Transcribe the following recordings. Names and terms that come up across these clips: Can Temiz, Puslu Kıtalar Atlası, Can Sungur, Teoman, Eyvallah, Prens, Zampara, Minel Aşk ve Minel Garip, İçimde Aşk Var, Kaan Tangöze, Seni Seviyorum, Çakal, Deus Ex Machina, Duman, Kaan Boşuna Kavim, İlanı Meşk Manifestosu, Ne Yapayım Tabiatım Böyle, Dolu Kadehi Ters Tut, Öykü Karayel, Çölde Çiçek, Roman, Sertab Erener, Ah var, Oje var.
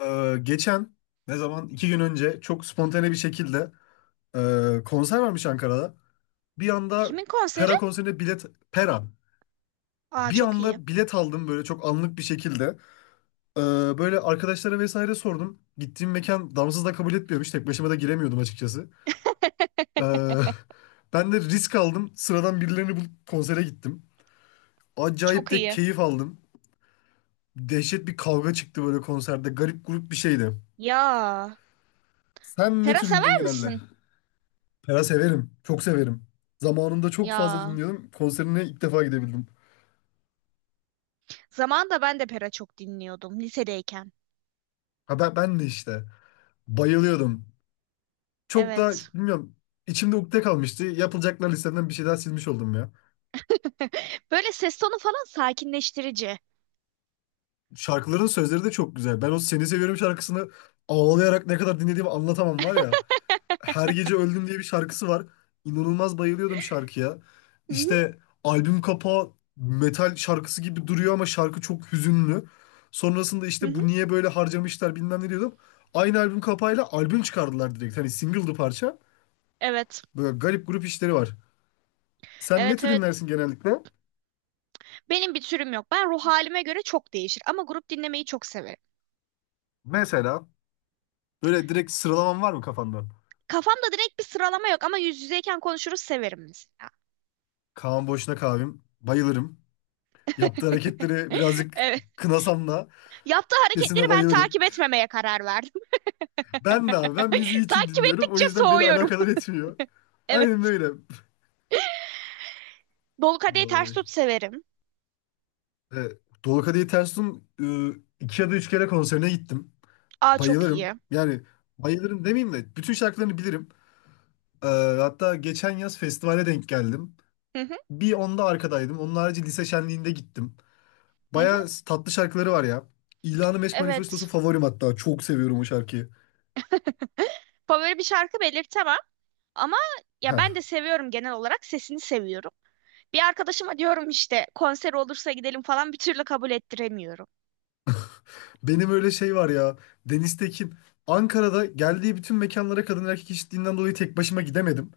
Geçen ne zaman iki gün önce çok spontane bir şekilde konser varmış Ankara'da. Bir anda Kimin konseri? Pera konserine bilet Pera, Aa, bir çok iyi. anda bilet aldım böyle çok anlık bir şekilde. Ee, Böyle arkadaşlara vesaire sordum. Gittiğim mekan damsız da kabul etmiyormuş. Tek başıma da giremiyordum açıkçası. Ee, Ben de risk aldım. Sıradan birilerini bulup konsere gittim. Acayip Çok de iyi. keyif aldım. Dehşet bir kavga çıktı böyle konserde. Garip grup bir şeydi. Ya. Sen ne Pera tür sever dinliyorsun genelde? misin? Pera severim. Çok severim. Zamanında çok fazla Ya. dinliyordum. Konserine ilk defa gidebildim. Zamanında ben de Pera çok dinliyordum lisedeyken. Ha ben de işte. Bayılıyordum. Çok da Evet. bilmiyorum. İçimde ukde kalmıştı. Yapılacaklar listemden bir şey daha silmiş oldum ya. Böyle ses tonu falan sakinleştirici. Şarkıların sözleri de çok güzel. Ben o Seni Seviyorum şarkısını ağlayarak ne kadar dinlediğimi anlatamam var ya. Her Gece Öldüm diye bir şarkısı var. İnanılmaz bayılıyordum şarkıya. Hı hı, İşte albüm kapağı metal şarkısı gibi duruyor ama şarkı çok hüzünlü. Sonrasında hı işte bu hı. niye böyle harcamışlar bilmem ne diyordum. Aynı albüm kapağıyla albüm çıkardılar direkt. Hani single'dı parça. Evet. Böyle garip grup işleri var. Sen ne Evet, tür evet. dinlersin genellikle? Benim bir türüm yok. Ben ruh halime göre çok değişir ama grup dinlemeyi çok severim. Mesela böyle direkt sıralaman var mı kafanda? Kafamda direkt bir sıralama yok ama yüz yüzeyken konuşuruz severim mesela. Kaan Boşuna Kavim. Bayılırım. Yaptığı hareketleri birazcık Evet. kınasam da Yaptığı hareketleri sesine ben bayılırım. takip etmemeye karar verdim. Ben de abi ben müziği için Takip dinliyorum. O ettikçe yüzden beni soğuyorum. alakadar etmiyor. Aynen Evet. öyle. Dolu kadehi ters Ay. tut severim. Evet. Dolu Kadehi Ters Tut'un iki ya da üç kere konserine gittim. Aa, çok iyi. Bayılırım. Yani bayılırım demeyeyim de bütün şarkılarını bilirim. Ee, Hatta geçen yaz festivale denk geldim. Hı hı, Bir onda arkadaydım. Onun harici lise şenliğinde gittim. hı hı. Baya tatlı şarkıları var ya. İlanı Meşk Manifestosu Evet. favorim hatta. Çok seviyorum o şarkıyı. Favori bir şarkı belirtemem ama ya Heh. ben de seviyorum, genel olarak sesini seviyorum. Bir arkadaşıma diyorum işte, konser olursa gidelim falan, bir türlü kabul ettiremiyorum. Benim öyle şey var ya. Deniz Tekin. Ankara'da geldiği bütün mekanlara kadın erkek eşitliğinden dolayı tek başıma gidemedim.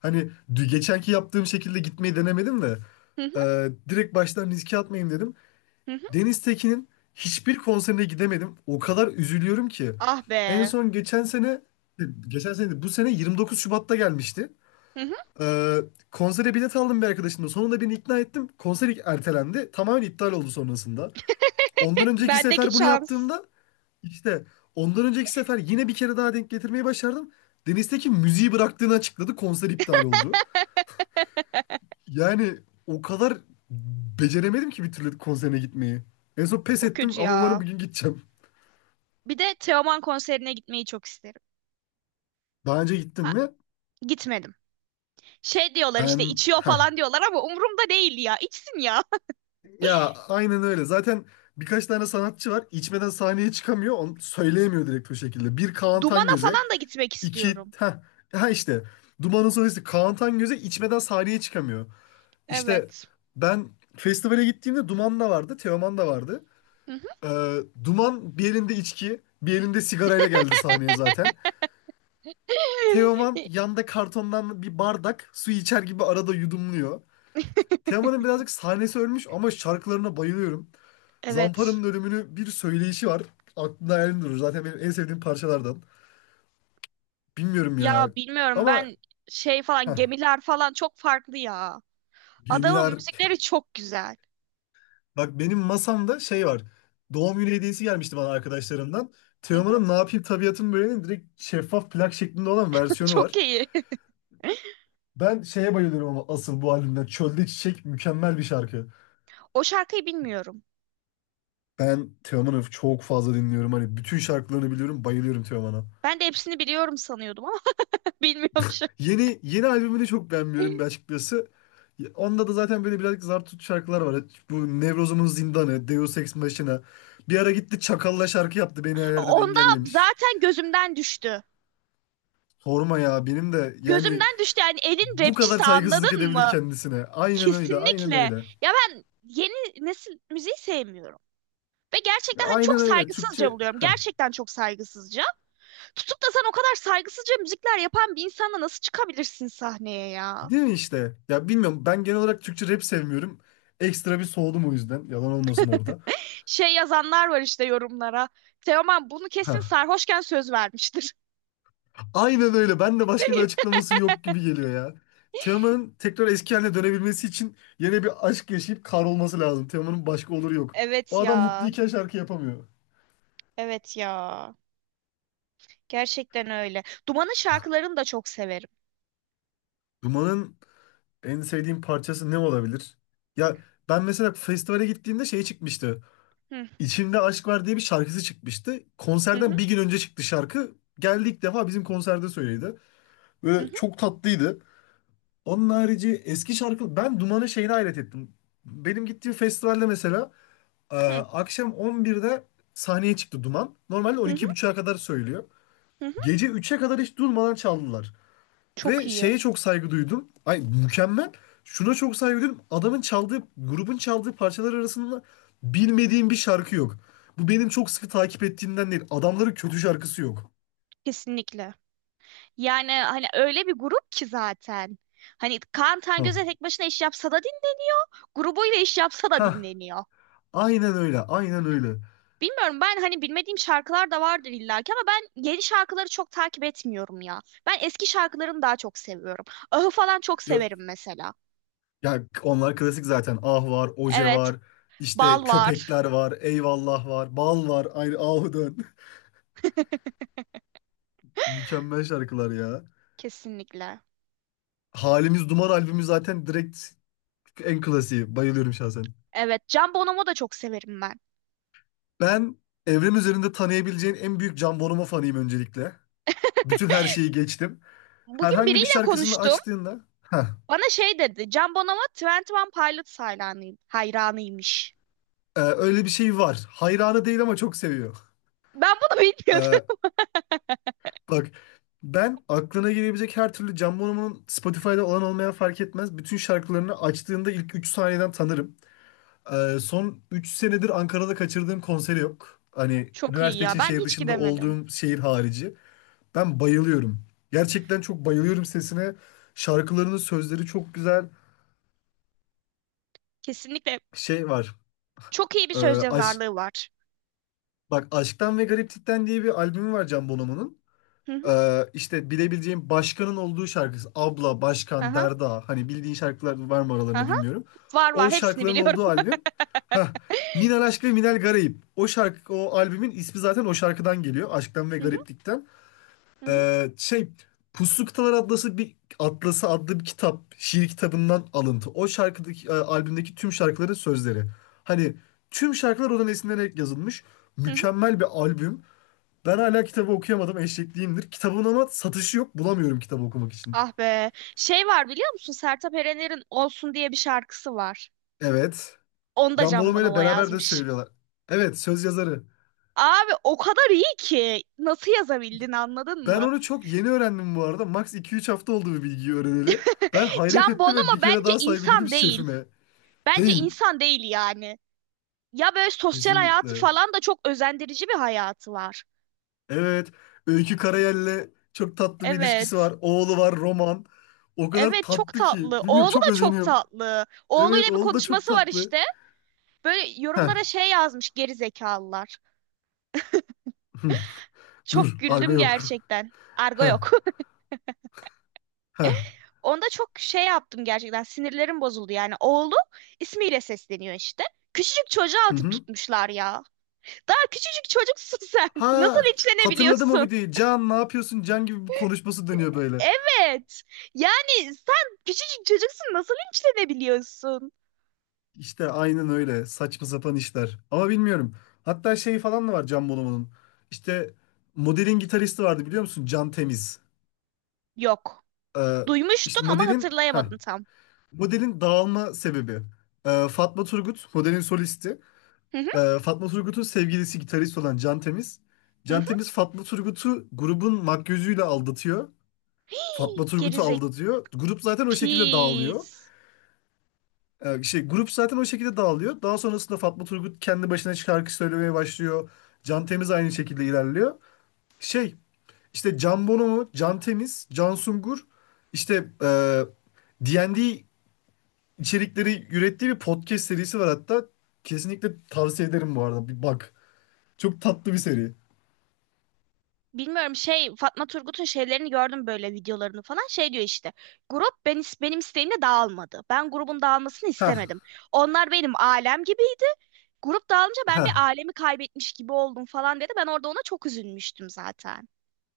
Hani geçenki yaptığım şekilde gitmeyi denemedim de. Hı hı, Direkt baştan riske atmayayım dedim. hı hı. Deniz Tekin'in hiçbir konserine gidemedim. O kadar üzülüyorum ki. Ah En be. son geçen sene, geçen sene değil, bu sene 29 Şubat'ta gelmişti. Hı hı. E, Konsere bilet aldım bir arkadaşımla. Sonunda beni ikna ettim. Konser ertelendi. Tamamen iptal oldu sonrasında. Ondan önceki Bendeki sefer bunu şans. yaptığımda işte ondan önceki sefer yine bir kere daha denk getirmeyi başardım. Deniz Tekin müziği bıraktığını açıkladı. Konser iptal oldu. Yani o kadar beceremedim ki bir türlü konserine gitmeyi. En son pes Çok ettim kötü ama umarım ya. bugün gideceğim. Bir de Teoman konserine gitmeyi çok isterim. Daha önce gittim Ha, mi? gitmedim. Şey diyorlar işte, Ben... içiyor Heh. falan diyorlar ama umurumda değil ya. İçsin ya. Ya aynen öyle. Zaten birkaç tane sanatçı var. İçmeden sahneye çıkamıyor. Onu söyleyemiyor direkt o şekilde. Bir Kaan Dumana Tangöze. falan da gitmek İki... istiyorum. Heh. Ha işte. Duman'ın solisti Kaan Tangöze içmeden sahneye çıkamıyor. İşte Evet. ben festivale gittiğimde Duman da vardı, Teoman da vardı. Hı hı. Duman bir elinde içki, bir elinde sigarayla geldi sahneye zaten. Teoman yanda kartondan bir bardak su içer gibi arada yudumluyor. Teoman'ın birazcık sahnesi ölmüş ama şarkılarına bayılıyorum. Evet. Zampara'nın ölümünü bir söyleyişi var. Aklımda hayalim durur. Zaten benim en sevdiğim parçalardan. Bilmiyorum Ya ya. bilmiyorum Ama ben, şey falan, heh, gemiler falan çok farklı ya. Adamın gemiler. müzikleri çok güzel. Bak benim masamda şey var. Doğum günü hediyesi gelmişti bana arkadaşlarımdan. Hı hı, Teoman'ın Ne Yapayım Tabiatım Böyle'nin direkt şeffaf plak şeklinde olan versiyonu çok var. iyi. Ben şeye bayılıyorum ama asıl bu albümden. Çölde Çiçek mükemmel bir şarkı. O şarkıyı bilmiyorum. Ben Teoman'ı çok fazla dinliyorum. Hani bütün şarkılarını biliyorum. Bayılıyorum Teoman'a. Ben de hepsini biliyorum sanıyordum ama bilmiyormuşum. Yeni yeni albümünü çok beğenmiyorum bir açıkçası. Onda da zaten böyle birazcık zar tut şarkılar var. Bu Nevrozum'un Zindanı, Deus Ex Machina. Bir ara gitti Çakal'la şarkı yaptı. Beni her yerden Onda engellemiş. zaten gözümden düştü. Sorma ya benim de yani Gözümden düştü yani, elin bu kadar rapçisi, saygısızlık anladın edebilir mı? kendisine. Aynen öyle, aynen Kesinlikle. öyle. Ya ben yeni nesil müziği sevmiyorum. Ve gerçekten hani çok Aynen öyle. saygısızca Türkçe buluyorum. Gerçekten çok saygısızca. Tutup da sen o kadar saygısızca müzikler yapan bir insanla nasıl çıkabilirsin sahneye ya? değil mi işte? Ya bilmiyorum ben genel olarak Türkçe rap sevmiyorum. Ekstra bir soğudum o yüzden. Yalan olmasın orada. Şey yazanlar var işte yorumlara. Teoman bunu kesin Heh. sarhoşken söz vermiştir. Aynen öyle. Ben de başka bir açıklaması yok gibi geliyor ya. Teoman'ın tekrar eski haline dönebilmesi için yine bir aşk yaşayıp kar olması lazım. Teoman'ın başka oluru yok. O Evet adam ya. mutluyken şarkı yapamıyor. Evet ya. Gerçekten öyle. Duman'ın şarkılarını da çok severim. Duman'ın en sevdiğim parçası ne olabilir? Ya ben mesela festivale gittiğimde şey çıkmıştı. Hı İçimde Aşk Var diye bir şarkısı çıkmıştı. hı, Konserden hı bir gün önce çıktı şarkı. Geldi ilk defa bizim konserde söyledi. hı, Böyle hı çok tatlıydı. Onun harici eski şarkı... Ben Duman'ın şeyine hayret ettim. Benim gittiğim festivalde mesela hı, akşam 11'de sahneye çıktı Duman. Normalde hı. 12:30'a kadar söylüyor. Hı. Gece 3'e kadar hiç durmadan çaldılar. Çok Ve iyi. şeye çok saygı duydum. Ay mükemmel. Şuna çok saygı duydum. Adamın çaldığı, grubun çaldığı parçalar arasında bilmediğim bir şarkı yok. Bu benim çok sıkı takip ettiğimden değil. Adamların kötü şarkısı yok. Kesinlikle. Yani hani öyle bir grup ki zaten. Hani Kaan Tangöze Hah. tek başına iş yapsa da dinleniyor. Grubuyla iş yapsa da Hah. dinleniyor. Aynen öyle. Aynen öyle. Bilmiyorum, ben hani bilmediğim şarkılar da vardır illaki ama ben yeni şarkıları çok takip etmiyorum ya. Ben eski şarkılarını daha çok seviyorum. Ahı falan çok Ya, severim mesela. ya onlar klasik zaten. Ah var, Oje Evet, var. İşte Bal var köpekler var. Eyvallah var. Bal var. Ayrı ahu dön. Mükemmel şarkılar ya. kesinlikle. Halimiz Duman albümü zaten direkt en klasiği. Bayılıyorum şahsen. Evet, Can Bonomo da çok severim ben. Ben evren üzerinde tanıyabileceğin en büyük Can Bonomo fanıyım öncelikle. Bütün her şeyi geçtim. Bugün Herhangi bir biriyle şarkısını konuştum. açtığında heh, Bana şey dedi. Can Bonomo Twenty One Pilots hayranıyım, hayranıymış. Öyle bir şey var. Hayranı değil ama çok seviyor. Ben bunu E, bilmiyordum. Bak ben aklına gelebilecek her türlü Can Bonomo'nun Spotify'da olan olmayan fark etmez. Bütün şarkılarını açtığında ilk 3 saniyeden tanırım. Son 3 senedir Ankara'da kaçırdığım konseri yok. Hani Çok iyi üniversite ya. için Ben şehir hiç dışında gidemedim. olduğum şehir harici. Ben bayılıyorum. Gerçekten çok bayılıyorum sesine. Şarkılarının sözleri çok güzel. Kesinlikle, Şey var. çok iyi bir Ee, söz Aşk, yazarlığı var. bak Aşktan ve Gariplikten diye bir albümü var Can Bonomo'nun. Hı hı, İşte bilebileceğim Başkan'ın olduğu şarkısı. Abla, Başkan, aha, Derda. Hani bildiğin şarkılar var mı aralarında aha. bilmiyorum. Var var, O hepsini şarkıların biliyorum. olduğu albüm. Heh. Minel Aşk ve Minel Garip. O şarkı, o albümün ismi zaten o şarkıdan geliyor. Aşktan ve Hı hı, Gariplikten. hı hı, Şey Puslu Kıtalar Atlası bir Atlası adlı bir kitap, şiir kitabından alıntı. O şarkıdaki albümdeki tüm şarkıların sözleri. Hani tüm şarkılar oradan esinlenerek yazılmış. hı hı. Mükemmel bir albüm. Ben hala kitabı okuyamadım, eşekliyimdir. Kitabın ama satışı yok. Bulamıyorum kitabı okumak için. Ah be. Şey var biliyor musun? Sertab Erener'in Olsun diye bir şarkısı var. Evet. Onu da Can Can Bonomo ile Bonomo beraber de yazmış. söylüyorlar. Evet, söz yazarı. Abi o kadar iyi ki. Nasıl yazabildin, anladın Ben mı? onu çok yeni öğrendim bu arada. Max iki üç hafta oldu bu bilgiyi öğreneli. Ben hayret Can ettim ve Bonomo bir kere bence daha saygı duydum insan değil. şefime. Bence Değil. insan değil yani. Ya böyle sosyal hayatı Kesinlikle. falan da çok özendirici bir hayatı var. Evet. Öykü Karayel'le çok tatlı bir ilişkisi Evet. var. Oğlu var Roman. O kadar Evet çok tatlı ki. tatlı. Bilmiyorum Oğlu çok da çok özeniyorum. tatlı. Evet Oğluyla bir oğlu da çok konuşması var tatlı. işte. Böyle Heh. yorumlara şey yazmış geri zekalılar. Hı. Dur. Çok Argo güldüm yok. gerçekten. Argo Heh. yok. Heh. Onda çok şey yaptım, gerçekten sinirlerim bozuldu yani. Oğlu ismiyle sesleniyor işte. Küçücük çocuğa Hı atıp hı. tutmuşlar ya. Daha küçücük çocuksun sen. Nasıl Ha hatırladım o linçlenebiliyorsun? videoyu. Can ne yapıyorsun? Can gibi bir konuşması dönüyor böyle. Evet. Yani sen küçücük çocuksun, nasıl linçlenebiliyorsun? İşte aynen öyle. Saçma sapan işler. Ama bilmiyorum. Hatta şey falan da var Can Bonomo'nun. İşte modelin gitaristi vardı biliyor musun? Can Temiz. Yok. Ee, Duymuştum işte ama modelin... Heh. hatırlayamadım tam. Modelin dağılma sebebi. Fatma Turgut, modelin solisti. Hı hı. Fatma Turgut'un sevgilisi gitarist olan Can Temiz. Hı Can hı. Temiz Fatma Turgut'u grubun makyözüyle aldatıyor. Fatma Turgut'u Gerizek, aldatıyor. Grup zaten o şekilde dağılıyor. pis. Grup zaten o şekilde dağılıyor. Daha sonrasında Fatma Turgut kendi başına şarkı söylemeye başlıyor. Can Temiz aynı şekilde ilerliyor. Şey, işte Can Bonomo, Can Temiz, Can Sungur, işte e, D&D içerikleri ürettiği bir podcast serisi var hatta. Kesinlikle tavsiye ederim bu arada. Bir bak. Çok tatlı bir seri. Bilmiyorum, şey, Fatma Turgut'un şeylerini gördüm, böyle videolarını falan, şey diyor işte, grup benim isteğimle dağılmadı, ben grubun dağılmasını Ha istemedim, onlar benim alem gibiydi, grup dağılınca ben ha. bir alemi kaybetmiş gibi oldum falan dedi, ben orada ona çok üzülmüştüm zaten.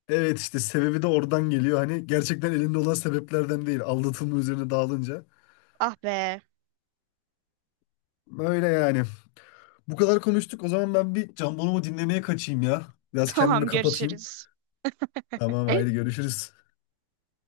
Evet işte sebebi de oradan geliyor. Hani gerçekten elinde olan sebeplerden değil. Aldatılma üzerine dağılınca. Ah be. Öyle yani. Bu kadar konuştuk. O zaman ben bir Can Bonomo dinlemeye kaçayım ya. Biraz kendimi Tamam, kapatayım. görüşürüz. Tamam haydi görüşürüz.